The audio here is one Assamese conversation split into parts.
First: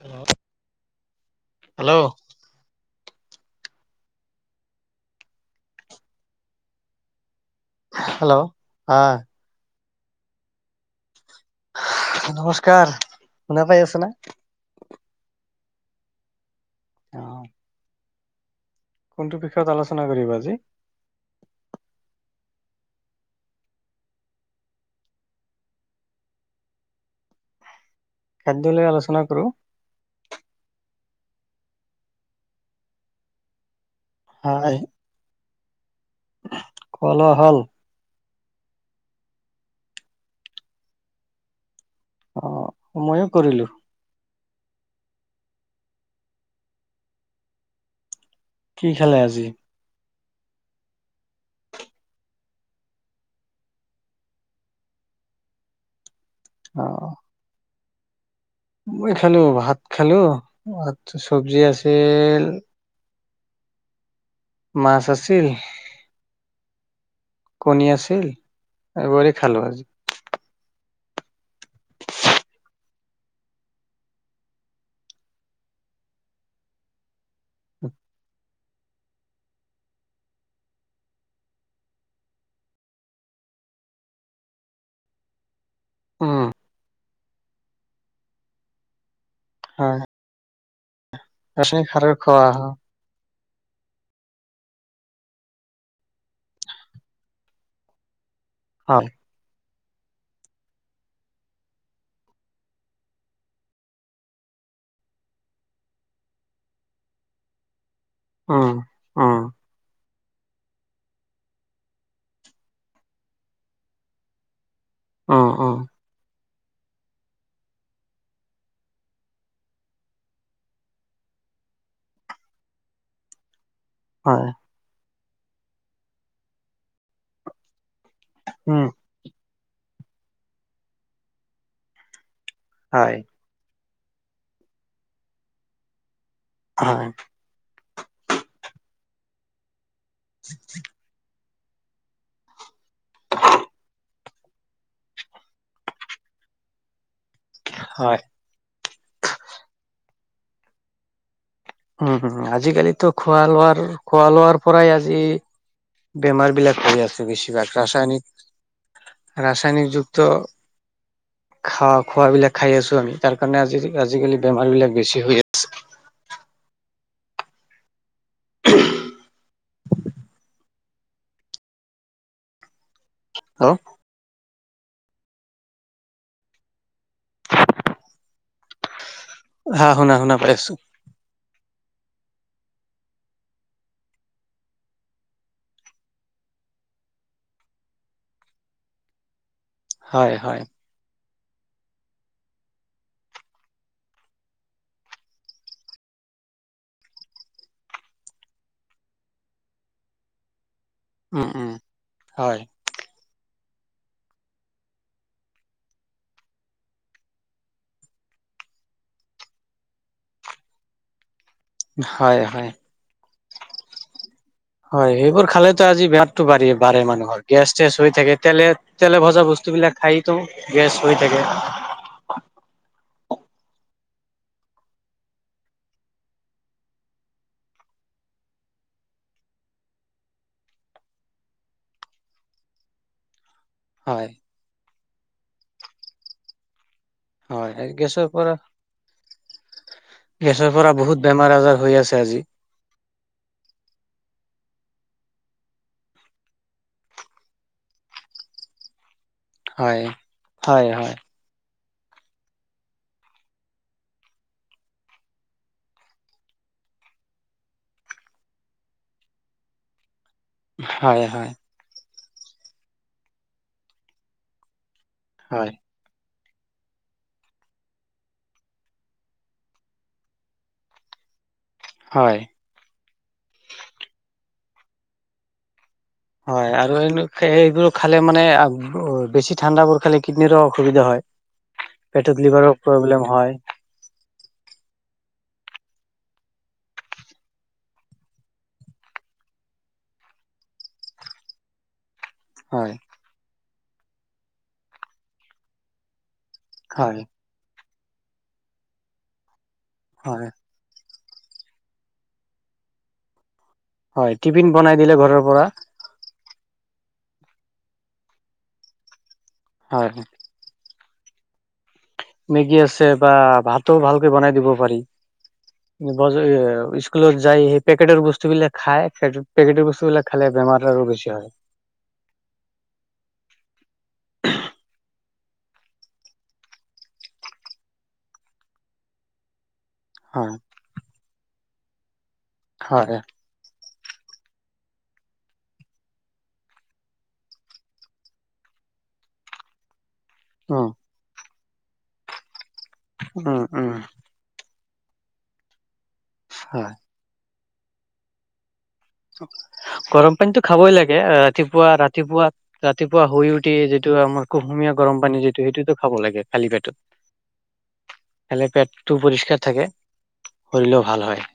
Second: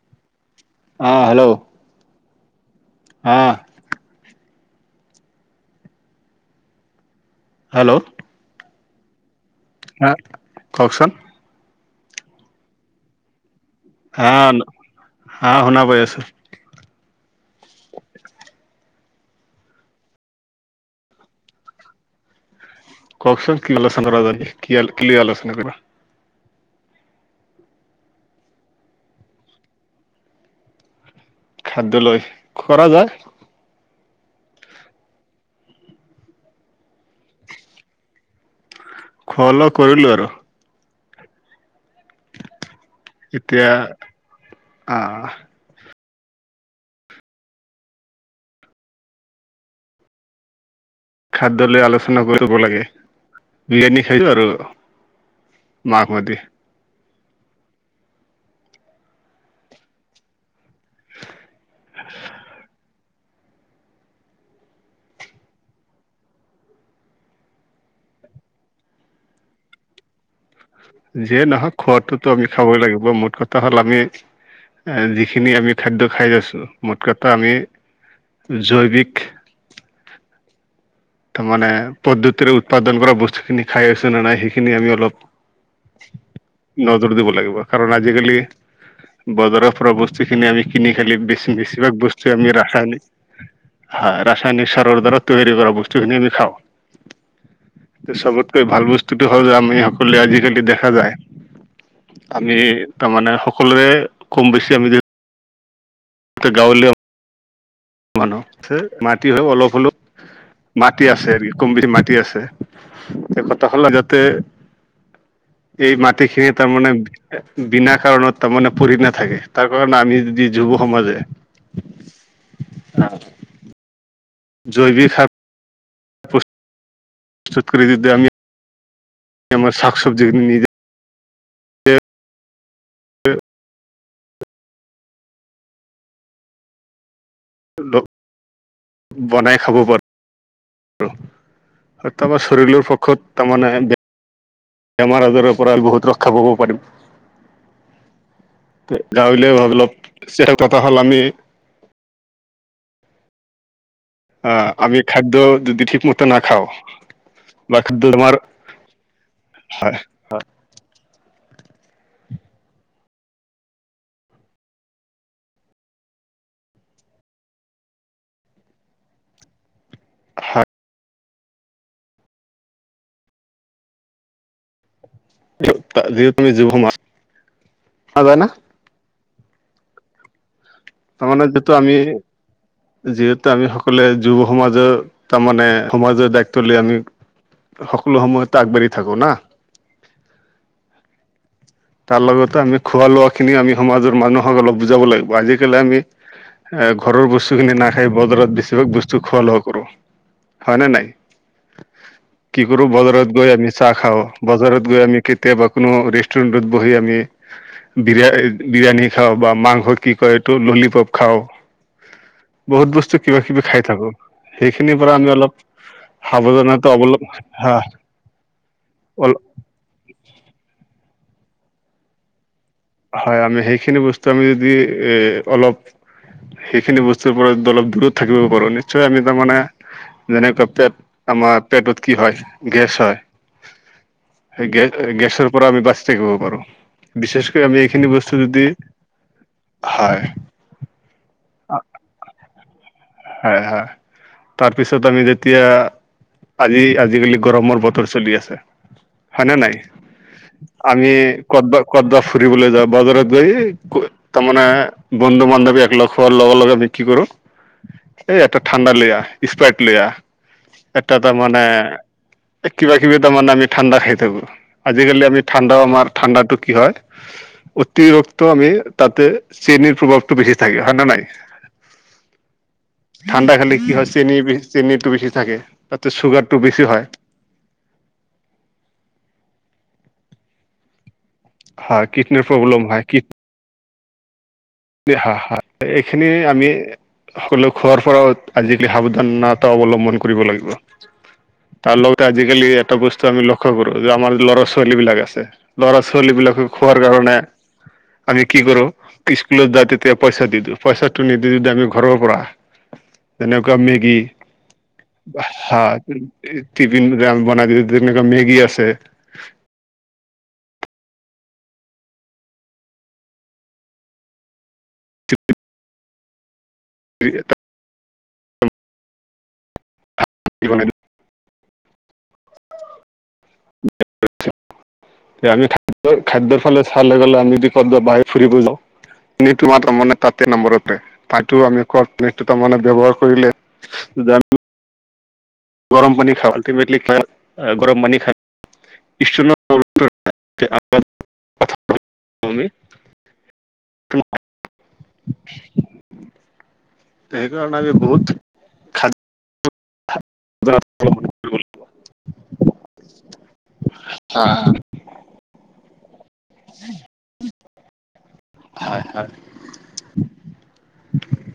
হেল্ল'। অ হেল্ল'। হেল্ল'। অ'। হেল্ল'। হেল্ল' অ'। হা কওকচোন নমস্কাৰ শুনা পাই আছে। হা আ শুনা পাই আছো। অ, কোনটো বিষয়ত আলোচনা কৰিবা আজি। কওকচোন কি আলোচনা আছে ন কি ক্লি আলোচনা কৰিবা। খাদ্যলৈ আলোচনা কৰোঁ খাদ্য লৈ খৰা যাক। হয়। কলা হ'ল। খোৱা লোৱা কৰিলোঁ আৰু। অ, ময়ো কৰিলো এতিয়া, আহ'। কি খালে আজি? খাদ্য লৈ আলোচনা কৰি লাগে বিৰিয়ানী খালো আৰু মাংস দি। অ, মই খালো ভাত খালো আৰু ছৱজি আছিল। মাছ আছিল। কণী আছিল এইবোৰে খালো আজি যিয়ে নহওক খোৱা ত' তই আমি খাবই লাগিব, মূল কথাটো। যিখিনি আমি খাদ্য খাই আছোঁ, মূল কথা আমি জৈৱিক। তাৰ মানে পদ্ধতিৰে উৎপাদন কৰা বস্তুখিনি খাই আছো নে নাই সেইখিনি আমি অলপ উম নজৰ দিব লাগিব কাৰণ আজিকালি বজাৰৰ পৰা হয় আমি কিনি খোৱা ৰাসায়নিক বেছিভাগ সাৰৰ বস্তু খোৱা ৰাসায়নিক ৰাসায়নিক সাৰৰ দ্বাৰত তৈয়াৰী কৰা বস্তুখিনি আমি খাওঁ চবতকৈ ভাল হয় বস্তুতটো হ যে আমি সকলোৱে আজিকালি দেখা যায়। আমি তাৰমানে সকলোৰে কম বেছি আমি গাঁৱলীয়া মানুহ উম মাটি উম হয় অলপ হ'লেও মাটি আছে কম বেছি মাটি আছে এতিয়া কথা হ'ল যাতে। উম উম এই মাটিখিৰ তাৰমানে বিনা কাৰণত তাৰমানে পৰি নাথাকে তাৰ কাৰণে আমি যদি যুৱ সমাজে অ, হয় জৈৱিক খাৰ পু প্ৰস্তুত কৰি যদি আমি। উম, আমাৰ শাক চবযি খিনি নিজে। হয় হয় বনাই খাব পাৰে [inaudible] তাৰমানে শৰীৰৰ পক্ষত তাৰমানে। বেমাৰ আজাৰৰ পৰা বহুত ৰক্ষা পাব পাৰিম। হয়। গাঁৱলীয়া হল কথা হ'ল আমি। উম, হু আজিকালিতো খোৱা লোৱাৰ। খোৱা লোৱাৰ আহ পৰাই আমি আজি খাদ্য যদি ঠিকমতে নাখাওঁ বেমাৰবিলাক হৈ আছে বেছিভাগ বা খাদ্য আমাৰ ৰাসায়নিক। ৰাসায়নিক যুক্ত খোৱা খোৱাবিলাক খাই আছো আমি, তাৰ কাৰণে আজি আজিকালি বেমাৰ বিলাক বেছি হৈ আছে। [inaudible] দি তুমি, [unintelligible] যায় না? হা শুনা-শুনা পাই আছো। তাৰমানে যিহেতু আমি যিহেতু আমি সকলোৱে যুৱ সমাজৰ তাৰমানে সমাজৰ দায়িত্ব লৈ আমি সকলো সময়তে আগবাঢ়ি থাকো না। হয়, হয়। তাৰ লগতে আমি খোৱা লোৱা-খিনিও আমি সমাজৰ মানুহক অলপ বুজাব লাগিব আজি আজাকালি আমি এ ঘৰৰ বস্তুখিনি নাখাই বজাৰত বেছিভাগ বস্তু খোৱা-লোৱা কৰো। হয়নে নাই? উম, উম, হয়। আৰু বজাৰত গৈ আমি চাহ খাওঁ, বজাৰত গৈ আমি কেতিয়াবা কোনো ৰেষ্টুৰেণ্টত বহি আমি বিৰিয়া বিৰিয়ানী খাওঁ বা মাংস কি কয় টো ললিপপ খাও, হয় হয় বহুত বস্তু কিবা কিবি খাই থাকো। হয় সেইবোৰ খালেতো আজি বেমাৰতো বাঢ়ি সাৱধানতা বাঢ়ে অৱলম্ব মানুহৰ, হা গেছ-থেছ হৈ থাকে তেলে-তেলে অল ভজা বস বস্তুবিলাক খাইতো গেছ হৈ থাকে। হয় আমি সেইখিনি বস্তু আমি যদি এ অলপ সেইখিনি বস্তুৰ পৰা অলপ দূৰত থাকিব পাৰো নিশ্চয় আমি তাৰ মানে যেনেকুৱা পেট আমাৰ পেটত কি হয় গেছ হয়। হয়। সেই গে গেছৰ পৰা আমি বাচি থাকিব পাৰো, বিশে হয় আমি এইখিনি গেছৰ বস্তু পৰা যদি, হয়। পৰা বহুত বেমাৰ আজাৰ হৈ আছে আজি। হয়, ‌ হয়, তাৰপিছত আমি যেতিয়া আজি আজিকালি গৰমৰ বতৰ চলি আছে। হয়নে নাই, হয় হয় আমি হয় কতবা-কতবা ফুৰিবলৈ যাওঁ বজাৰত গৈ তাৰমানে বন্ধু-বান্ধৱী এক লগ হোৱাৰ লগে-লগে আমি কি কৰো? এই এটা ঠাণ্ডা লৈ আহ, স্প্ৰাৰইট লৈ আহ, এটা হয় হয় তাৰমানে এ কিবা কিবি তাৰমানানে আমি ঠাণ্ডা খাই থাকো, আজিকালি আমি হয় ঠাণ্ডাও আমাৰ ঠাণ্ডাটো কি হয় অতিৰিক্ত আমি তাতে চেনিৰ প্ৰভাৱটো বেছি থাকে, হয় নে নাই? হয়। ঠাণ্ডা খালে কি হয় চেনি-চেনীটো বেছি থাকে। তাতে চুগাৰ হয় আৰু এইবোৰ খালে মানে বেছি ঠাণ্ডাবোৰ খালে কিডনীৰো অসুবিধা হয়। পেটত লিভাৰৰ প্ৰব্লেম হয়। হয়, হয়, এইখিনি আমি সকলো খোৱাৰ পৰাও আজিকালি সাৱধানতা অৱলম্বন কৰিব লাগিব। তাৰ লগতে আজিকালি হয় এটা বস্তু আমি লক্ষ্য কৰো যে আমাৰ ল'ৰা-ছোৱালী বিলাক আছে, ল'ৰা-ছোৱালী বিলাকক খোৱাৰ হয় কাৰণে আমি কি কৰোঁ? [unintelligible] তেতিয়া পইচা হয় দি দিওঁ পইচাটো নিদি যদি আমি ঘৰৰ পৰা তেনেকুৱা মেগী হয় টিফিন বনাই দিলে ঘৰৰ পৰা টিফিন যে আমি বনাই দিও যেনেকুৱা মেগী আছে। হয়, হয়। মেগী আছে বা ভাতো ভালকে বনাই দিব পাৰি। [inaudible] বজ স্কুলত যাই সেই পেকেটৰ বস্তু বিলাক খায়, পেকেটৰ বস্তু বিলাক খালে বেমাৰ আৰু বেছি হয়। [inaudible] এ, আমি খাদ্যৰ খাদ্যৰ ফালে চাবলৈ গ'লে আমি বাহি ফুৰিব যাওঁ এইটো তাৰমানে তাতে হয় নাম্বৰতে তাতো আমি কোৱা তাৰমানে ব্যৱহাৰ হয় কৰিলে জান, গৰম পানী খাওঁ আল্টিমেট গৰম পানী খাও উম [unintelligible] [unintelligible] উম, উম। [inaudible] হয়। সেই কাৰণে আমি বহুত খাদ্য গৰম পানীটো খাবই লাগে, ৰাতিপুৱা ৰাতিপুৱা ৰাতিপুৱা শুই উঠি যিটো আমাৰ কুহুমীয়া গৰম পানী যিটো সেইটোতো খাব লাগে খালি পেটত। খালে হয় পেটটো হয় পৰিষ্কাৰ থাকে শৰীৰও ভাল হয়।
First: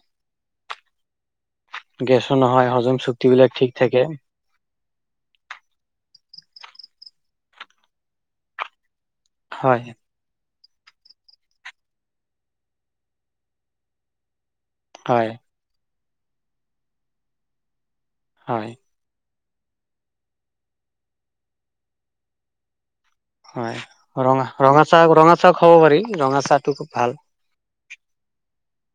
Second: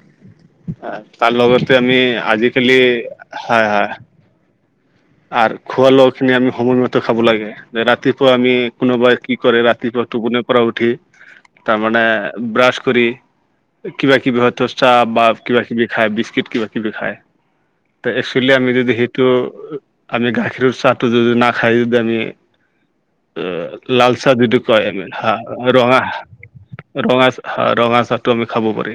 তাৰ লগতে আমি গেছো নহয় আজিকালি হজম চুক্তি বিলাক ঠিক হয়, হয়। থাকে আৰু খোৱা লোৱা খিনি আমি সময়মতে খাব লাগে যে ৰাতিপুৱা আমি কোনোবাই কি কৰে হয় ৰাতিপুৱাটো কোনে পৰা উঠি তাৰমানে ব্ৰাছ কৰি কিবা কিবি হয়তো চাহ বা হয় কিবা কিবি খাই বিস্কিট কিবা কিবি খায় ত একচুৱেলি আমি হয় যদি সেইটো আমি গাখীৰৰ চাহটো যদি নাখায় যদি আমি হয় লালচাহ ৰঙা যিটো কয় ৰঙা এম চাহ ৰঙা চাহ হ খাব পাৰি ৰঙা চাহটো খুব ভাল ৰঙা ৰঙা চাহটো আমি খাব পাৰি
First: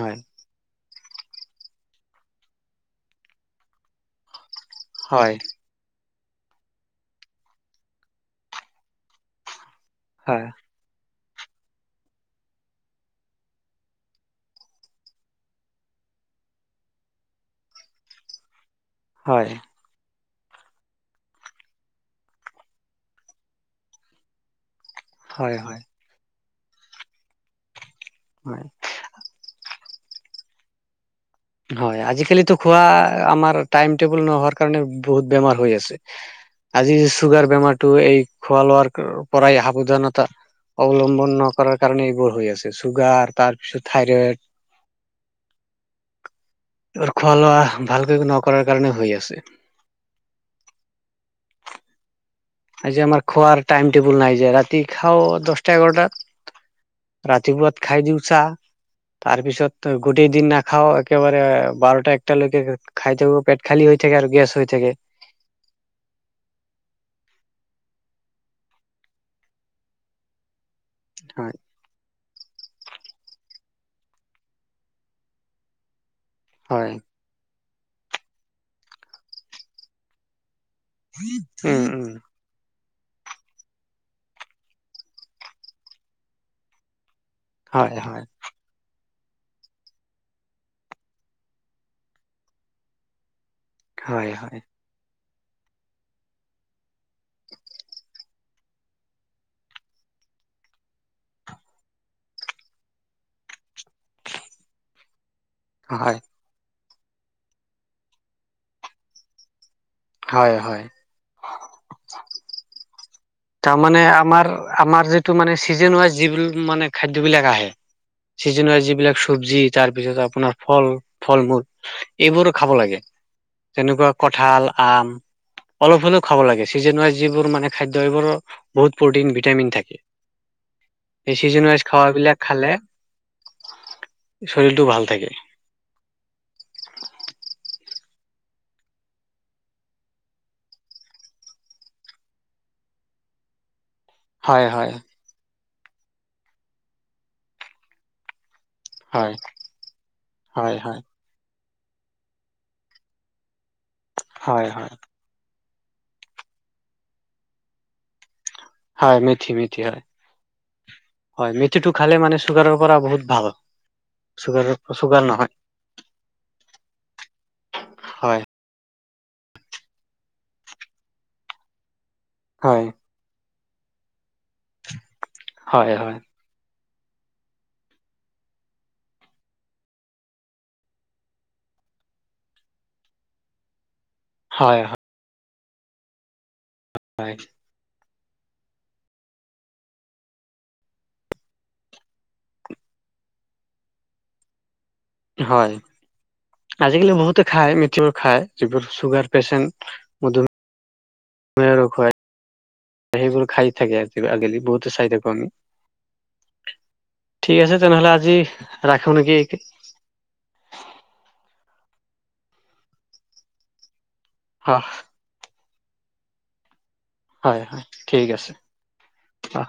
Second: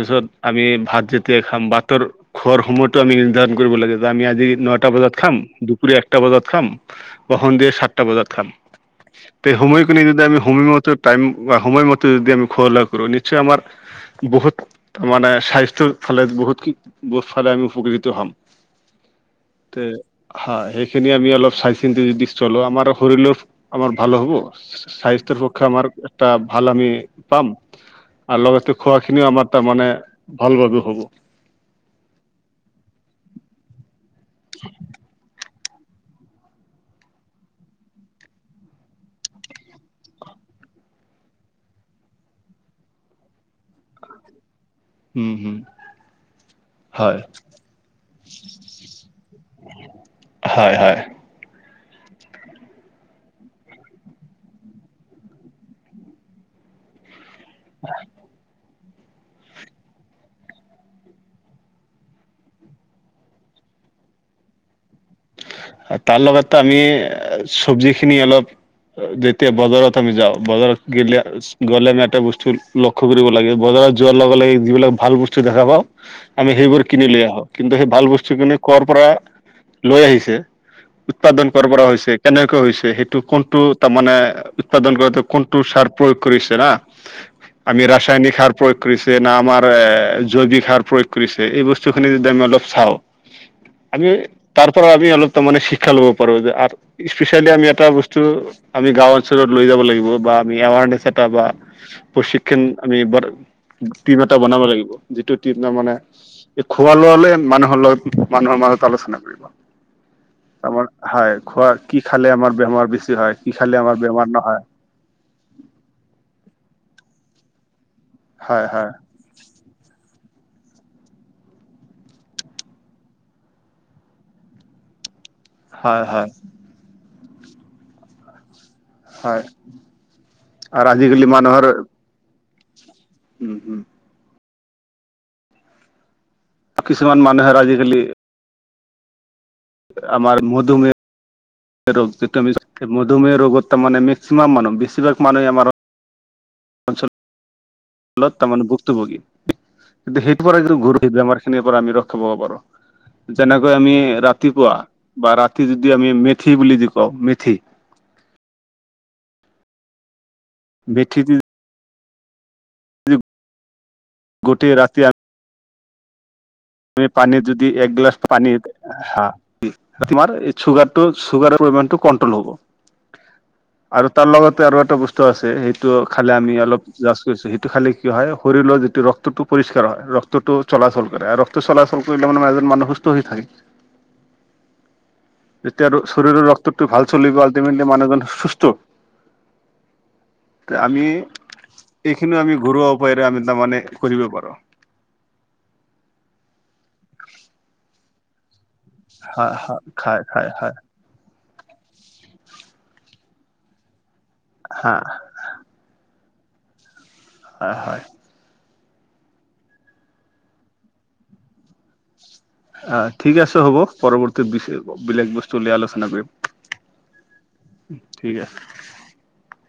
হয় আমি ভাত যেতিয় খাম ভাতৰ খোৱাৰ সময়তো আমি নিৰ্ধাৰণ কৰিব লাগে য আমি আজি ন নটা বজাত হয় খাম দুপুৰী একটা বজাত খাম বা সন্ধিয়া সাতটা বজাত খাম। তে সময়খিনি যদি আমি হয় সময়মতে টাইম বা সময়মতে যদি আমি খোৱালা কৰো নিশ্চয় আমাৰ বহুত মানে স্বাস্থ্যৰ ফালে বহুত [unintelligible] ফালে আমি উপকৃত হ'ম। হয়। তে হা সেইখিনি আমি অলপ চাই চিন্তি যদি চলো আমাৰ শৰীৰলৈ আমাৰ ভাল হ'ব। স্বাস্থ্যৰ হয় পক্ষে হয় আমাৰ এটা ভাল আমি পাম আৰু হয় লগতে খোৱাখিনিও আমাৰ তাৰমানে ভাল ভাৱে হ'ব। হয় আজিকালিতো খোৱা আমাৰ টাইম টেবুল নহোৱাৰ কাৰণে বহুত বেমাৰ হৈ আছে আজি চুগাৰ বেমাৰটো এই খোৱা লোৱাৰ পৰাই সাৱধানতা অৱলম্বন নকৰাৰ কাৰণে এইবোৰ হৈ আছে চুগাৰ তাৰপিছত থাইৰইড উম, হম। আৰু হয় খোৱা লোৱা ভালকৈ নকৰাৰ কাৰণে হৈ আছে। হয়, হয়। যে আমাৰ খোৱাৰ টাইম টেবল নাই যে ৰাতি খাও দহটা এঘাৰটাত ৰাতিপুৱাত খাই দিউ চাহ তাৰ পিছত গোটেই দিন নাখাও একেবাৰে বাৰটা একটালৈকে খাই থাকো পেট খালী হৈ থাকে আৰু গেছ হৈ থাকে। তাৰ লগতো আমি চব্জি খিনি অলপ যেতিয়া বজাৰত আমি যাওঁ বজাৰত গলে হয় গ'লে আমি এটা বস্তু লক্ষ্য কৰিব লাগে বজাৰত যোৱাৰ লগে লগে যিবিলাক ভাল বস্তু দেখা পাওঁ আমি সেইবোৰ হয় কিনি লৈ আহো। কিন্তু সেই ভাল বস্তুখিনি কৰ পৰা লৈ আহিছে উৎপাদন কৰ উম পৰা উম হৈছে কেনেকৈ হৈছে সেইটো কোন টো তাৰমানে উৎপাদন কৰাতে কোনটো সাৰ প্ৰয়োগ কৰিছে না আমি হয় হয় ৰাসায়নিক সাৰ প্ৰয়োগ কৰিছে না আমাৰ এ জৈৱিক সাৰ প্ৰয়োগ কৰিছে এই বস্তু খিনি যদি আমি অলপ চাওঁ [inaudible] আমি হয় তাৰ পৰা আমি অলপ তাৰমানে শিক্ষা ল'ব পাৰো যে স্পেচিয়েলি আমি এটা বস্তু আমি গাও অঞ্চলত লৈ যাব লাগিব বা আমি এৱাৰনেছ এটা বা প্ৰশিক্ষণ আমি টিম এটা বনাব লাগিব। যিটো টীম মানে হয় এই খোৱা লোৱা লৈ মানুহৰ লগত মানুহৰ মাজত আলোচনা কৰিব। আমাৰ হয় খোৱা কি খালে আমাৰ বেমাৰ বেছি হয়। কি তাৰ খালে আমাৰ মানে বেমাৰ নহয় আমাৰ-আমাৰ যিটো মানে চিজন হয় যিবিলাক মানে খাদ্যবিলাক আহে। চিজন হয় যিবিলাক চব্জি তাৰ পিছত আ আপোনাৰ ফল-ফল মূল এইবোৰো খাব লাগে। তেনেকুৱা কঠাল, আম। অলপ হয় হ'লেও হয় খাব লাগে। ছিজেন ৱাইজ যিবোৰ মানে খাদ্য সেইবোৰৰ বহুত প্ৰটিন, হয় ভিটামিন থাকে। আৰু আজিকালি এই মানুহৰ ছিজেন ৱাইজ খাৱা বিলাক খালে উম উম শৰীৰটো ভাল থাকে। কিছুমান মানুহৰ আজিকালি আমাৰ মধুমেহ ৰোগ যিটো আমি মধুমেহ ৰোগত তাৰমানে মেক্সিমান হয় মানুহ হয় বছিভাগ মানুহে আমাৰ [unintelligible] মানে ভূক্তভোগী, হয় কিন্তু সেইটো পৰা হয় হয় [unintelligible] আমাৰ সিখিনিৰ পৰা আমি ৰক্ষা পাব পাৰো, যেনেকৈ আমি হয় ৰাতিপুৱা হয় বা ৰাতি যদি আমি মেথি বুলি যে কওঁ মেথি হয় মেথি, মেথি হয়। বেঠি দি হয়, মেথিটো খালে মানে চুগাৰৰ পৰা বহুত ভাল। চুগাৰৰ পৰা চুগাৰ নহয়। তুমি পানীত যদি এক গ্লাছ হয় পানীত হা, তোমাৰ এই চুগাৰটো চুগাৰৰ পৰিমাণটো কণ্ট্ৰল হ'ব, হয়। আৰু তাৰ লগতে আৰু এটা বস্তু আছে সেইটো হয় হয় খালে আমি অলপ জাষ্ট কৈছোঁ, সেইটো খালি কি হয় শৰীৰৰ যিটো ৰক্তটো পৰিষ্কাৰ হয়, ৰক্তটো চলাচল কৰে আৰু ৰক্ত চলাচল কৰিলে মানে এজন মানুহ সুস্থ হৈ থাকে। হয়, হয়। যেতিয়া আৰু শৰীৰৰ ৰক্তটো ভাল হয় চলিব আলটিমেটলি মানুহজন সুস্থ। [inaudible] তে আমি এইখিনি আমি ঘৰুৱা উপায়েৰে আমি তাৰমানে কৰিব পাৰো। হয়, আজিকালি বহুতে খায় মিথিবোৰ খায়। যিবোৰ চুগাৰ হয় হয় পেচেণ্ট, খাই মধু খাই হয় ৰ খুৱাই সেইবোৰ খাই থাকে, [unintelligible] হা বহুতো চাই থাকোঁ আমি। ঠিক হয় আছে তেনেহ'লে আজি ৰাখোঁ নেকি? অ', ঠিক আছে হ'ব, পৰৱৰ্তী হয়। বেলেগ বস্তু লৈ আলোচনা কৰিম। হয়, হয় ঠিক আছে, অ'।